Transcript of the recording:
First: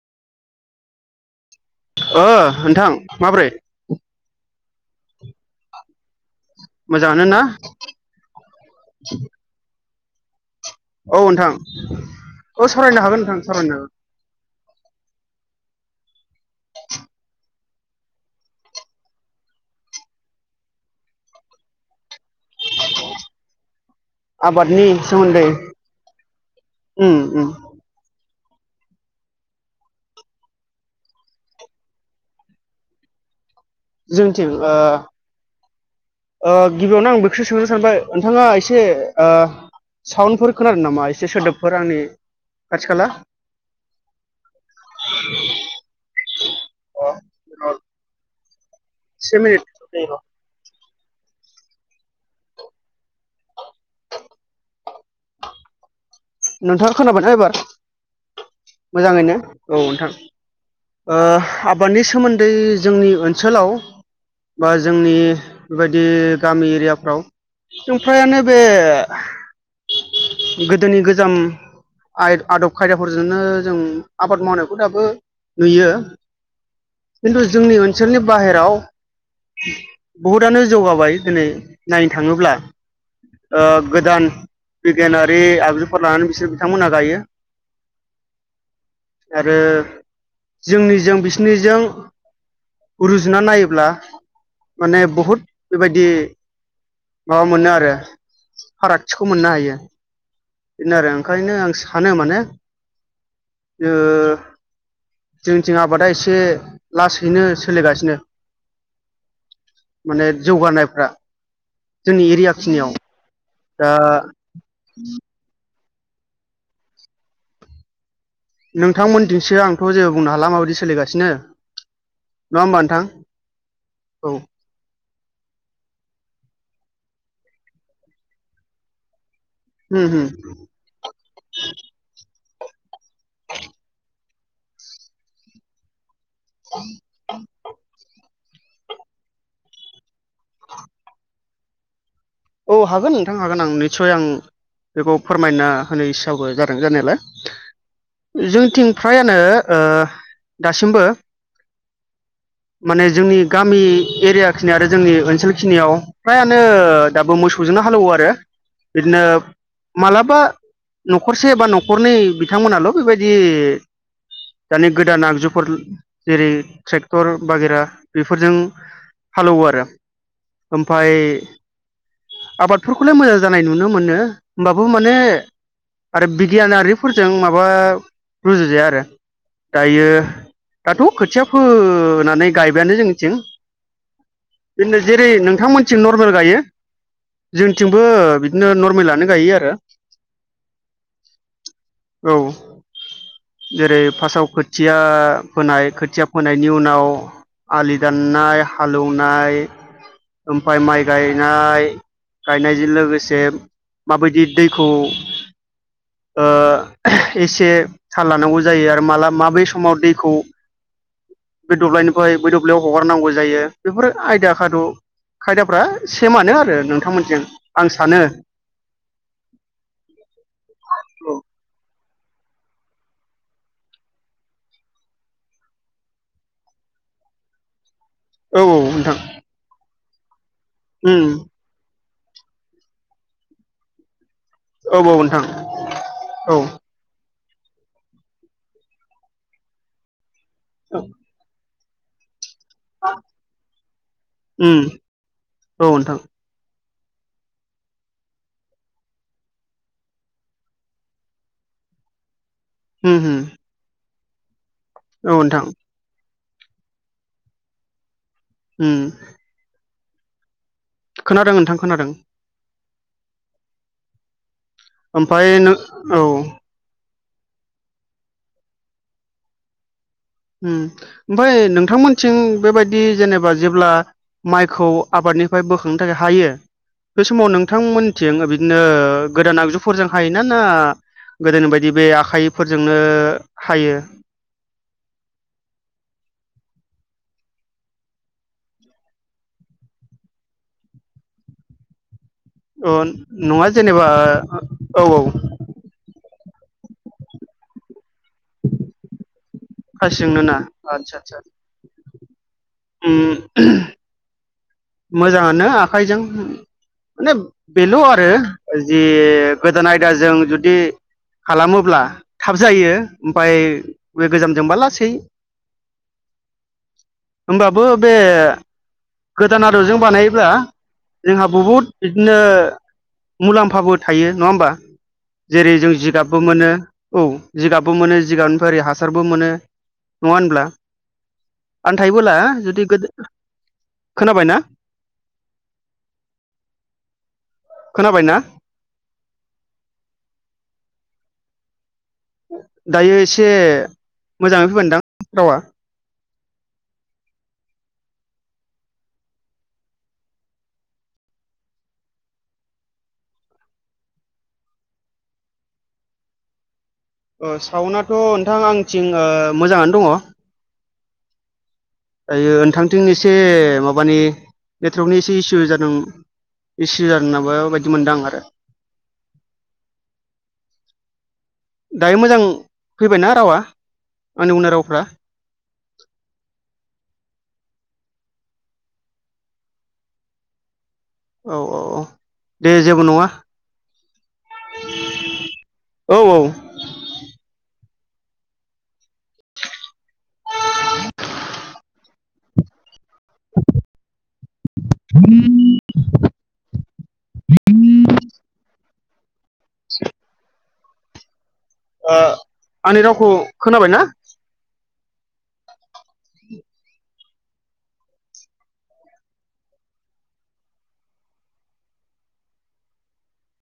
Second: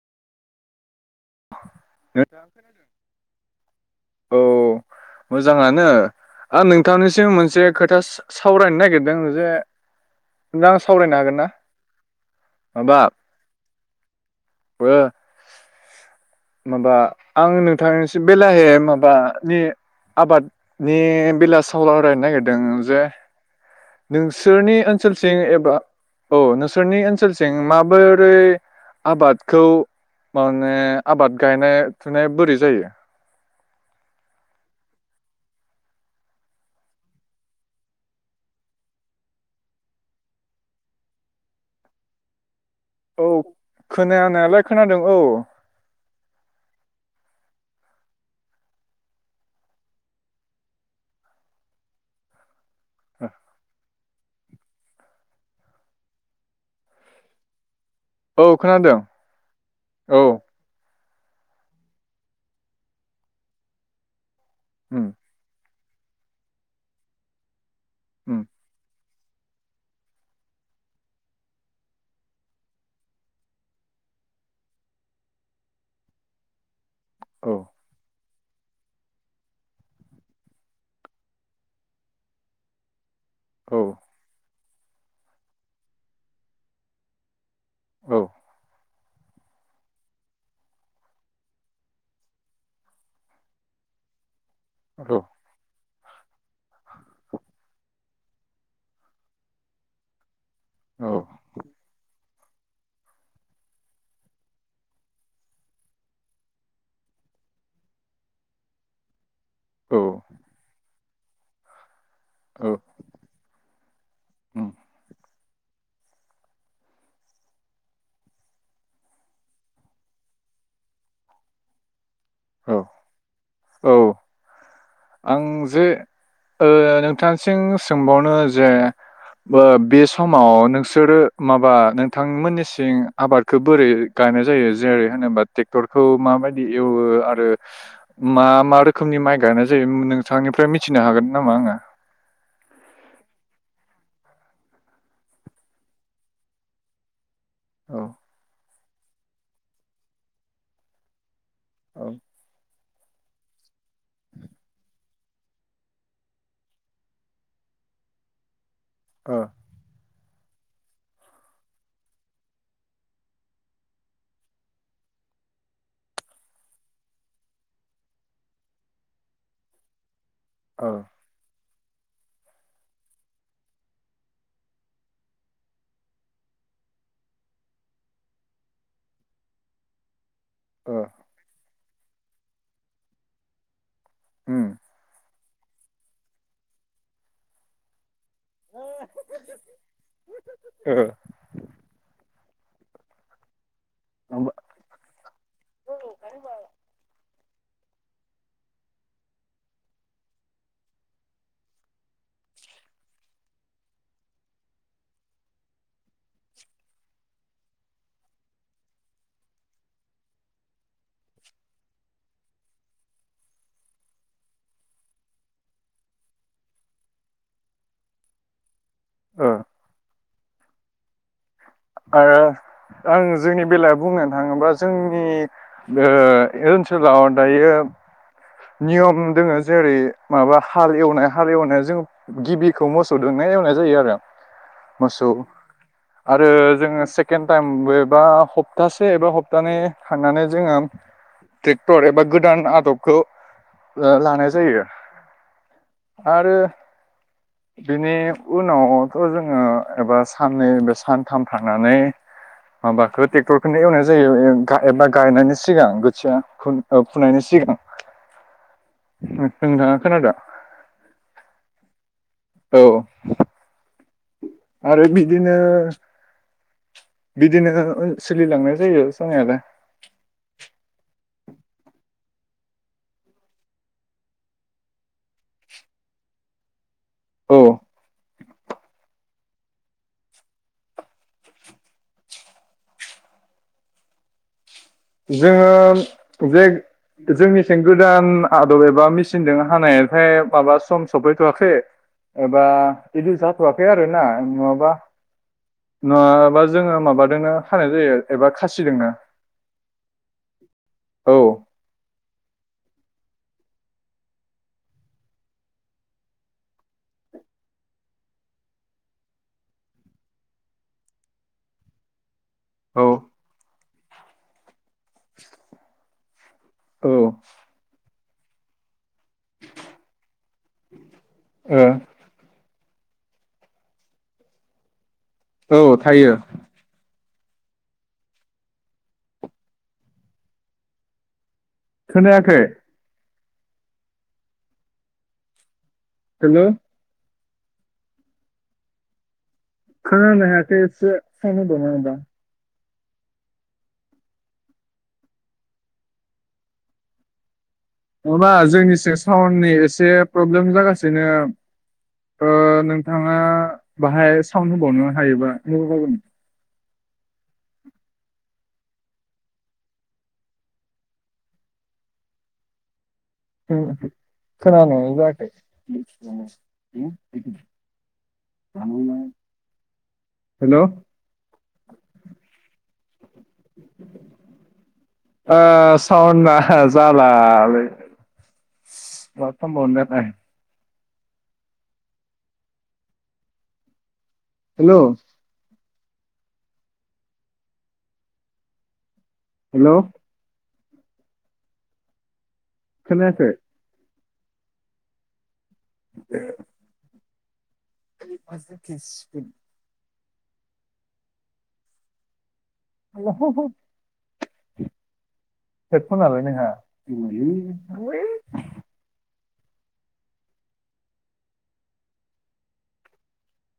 ओ औ नोंथां माब्रै मोजांङानो आं मोजाङानो नोंथांनिसिम ना मोनसे खोथा सा-सावरायनो नागिरदों जे नों आं सावरायनो औ हागोन ना नोंथां ओ माबा सरायनो हागोन नोंथां सावरायनो हागोन ओ माबा आंनो नोंथांनिसिम बेलाहे माबानि आबादनि बेला सावलरायनो नागिर दों जे नोंसोरनि आबादनि ओनसोलथिं सोमोन्दै एबा औ नोंसोरनि उम उम ओनसोलथिं माबोर ओरै आबादखौ माने आबाद गायनाय थुनाय बोरै जायो? जोंनिथिं ओ ओ गिबियावनो आं बेखौसो सोंनो सानबाय नोंथाङा एसे ओ साउन्डफोर खोनादों नामा एसे सोदोबफोर आंनि खाथि खाला औ खोनानायालाय खोनादों औ। सेमिनिट उं र। हा नोंथां खोनाबायना एबार? औ खोनादों मोजाङैनो नोंथां औ। ओ आबादनि सोमोन्दै जोंनि ओनसोलाव बा उम जोंनि बेबायदि गामि एरियाफ्राव जों उम। फ्रायानो बे गोदोनि गोज जाम आय आदब खायदाफोरजोंनो जों आबाद मावनायखौ दाबो नुयो। खिन्थु औ जोंनि ओनसोलनि बाहेराव बहुदआनो जौगाबाय दिनै नायनो थाङोब्ला ओ औ गोदान बिगियानारि आगजु फोर लानानै बिसोर बिथांमोना गायो। औ। आरो जोंनिजों बिसिनिजों रुजुना नायोब्ला माने औ बहुत बेबायदि माबा मोनो आरो फारागथिखौ मोननो हायो। बेनो आरो ओंखायनो आं सानो माने ओ जोंनिथिं आबादा एसे लासैनो सोलिगासिनो औ माने जौगानायफ्रा जोंनि एरिया औ खिनियाव दा उम, नोंथांमोनथिंनसो आंथ' जेबो बुंनो हाला माबायदि सोलिगासिनो? नङा होमबा औ नोंथां? औ। आं जे ओ नोंथांसिम सोंबावनो जे बो बे उम उम समाव नोंसोरो माबा नोंथांमोननि थिं आबादखौ बोरै गायनाय जायो जेरै होनोबा ट्रेक्टरखौ मा बायदि एवो आरो मा मा रोखोमनि माइ गाइनाय नोंथांनिफ्राय मिथिनो हागोन नामा आङो औ हागोन नोंथां हागोन आं निसय आं बेखौ फोरमायना होनो इसाबो जादों औ जानायालाय जोंनिथिं फ्रायानो ओ दासिमबो औ माने जोंनि गामि एरियाखिनि आरो जोंनि ओनसोलखिनियाव फ्रायानो दाबो मोसौजोंनो हालौवो आरो बिदिनो औ ओ माला बा न'खरसे बा न'खरनै बिथांमोनाल' बेबायदि दानि गोदान आगजुफोर जेरै ट्रेक्टर बागेरा बेफोरजों हालेवो आरो ओमफाय आबादफोरखौलाय मोजां जानाय नुनो मोनो होमबाबो माने आरो बिगियानारिफोरजों माबा रुजुजाया आरो दायो ओ दाथ' खोथियाफो नानै गायबायानो जोंनिथिं बेनो जेरै नों थांमोनथिं नरमेल गायो जोंथिंबो बिदिनो नरमेलानो गायो आरो औ जेरै उम फार्स्टआव खोथिया फोनाय खोथिया फोनायनि उनाव आलि दाननाय हालेवनाय ओमफ्राय माइ गाय नाय गायनायजों लोगोसे माबायदि दैखौ ओ एसे थाल लानांगौ जायो आरो माला माबे समाव दैखौ बे दब्लायनिफ्राय बै दब्लायाव हगारनांगौ जायो बेफोरो आयदा खाद' खायदाफ्रा सेमानो आरो नोंथांमोनजों आं सानो ओ औ ओ आं जोंनि बेलायाव बुंनो थाङोब्ला जोंनि ओ ओनसोलाव दायो औ नोंथां नियम दोङो जेरै माबा हाल एवनाय उम हाल एवनाय जों गिबिखौ मोसौजोंनाय एवनाय जायो आरो औ औ मोसौ नोंथां आरो औ उम जोङो सेकेन्ड टाइम एबा सप्तासे एबा हप्तानै थांनानै जोंहा [inaudible] ट्रेक्टर एबा गोदान आदबखौ ओ लानाय जायो औ नोंथां बेनि उनावथ' जोङो एबा सान नै बे सानथाम थानानै उम माबाखौ ट्रेक्टरखौनो एवनाय जायो [inaudible] गाय एबा औ गायनायनि नोंथां सिगां गोथिया औ फुनायनि सिगां उम म थोंदा [inaudible] खोनादों खोनादों नोंथां खोनादों औ आरो बिदिनो ओमफ्राय नों औ बिदिनो सोलिलांनाय जायो जानायालाय उम ओमफ्राय नोंथांमोननिथिं बेबायदि जेनेबा जेब्ला माइखौ आबादनिफ्राय बोखांनो थाखाय हायो बे समाव औ नोंथांमोनथिं बिदिनो गोदान आगजुफोरजों हायोना ना गोदोनि बायदि बे आखाइफोरजोंनो हायो जोङो जे जोंनिथिं गोदान आदब एबा मेचिनजों हानायफ्राय माबा सम सफैथ'वाखै एबा अ बिदि नङा जाथ'वाखै आरो जेनेबा ना नङाबा औ औ नङाबा जोङो माबादोंनो हानाय जायो एबा खासिजोंनो खासिजोंनो ना आतसा औ सा उम मोजाङानो आखाइजों माने बेल' आरो जि गोदान आयदाजों जुदि खालामोब्ला थाब जायो औ ओमफाय बे गोजामजोंबा लासै औ बो बे गोदान आदबजों बानायोला जोंहा बहुद बिदिनो मुलाम्फाबो थायो नङा होमबा जेरै औ जों थायो जिगाबबो मोनो औ जिगाबबो मोनो जिगाबनिफ्राय ओरै हासारबो मोनो नङा होनब्ला आन्थायबोला खोनायाखै जुदि गोदो खोनाबाय ना हेल' खोनाबाय ना [unintelligible] दायो एसे मोजाङै फैगोनदां रावा। नङाबा जोंनि सि साउन्डनि एसे प्रब्लेम जागासिनो ओ नोंथाङा बाहाय साउन्ड होबावनो हायोबा साउन्डथ' नोंथां आंथिं ओ मोजाङानो दङ'। [unintelligible] से माबानि खोनानायानो नेटरकनि एसे जायाखै इसु जादों इसु जादों नाबा बायदि मोनदों आं आरो। हेल' ओ फैबाय ना? ओ सावना जाला लै। [unintelligible] औ औ औ दे जेबो नङा। हेलौ। औ औ। हेलौ। खोनायाखै? [inaudible] [inaudible] [inaudible] [unintelligible] ओ आंनि रावखौ खोनाबाय ना? हेदफनालाय नोंहा?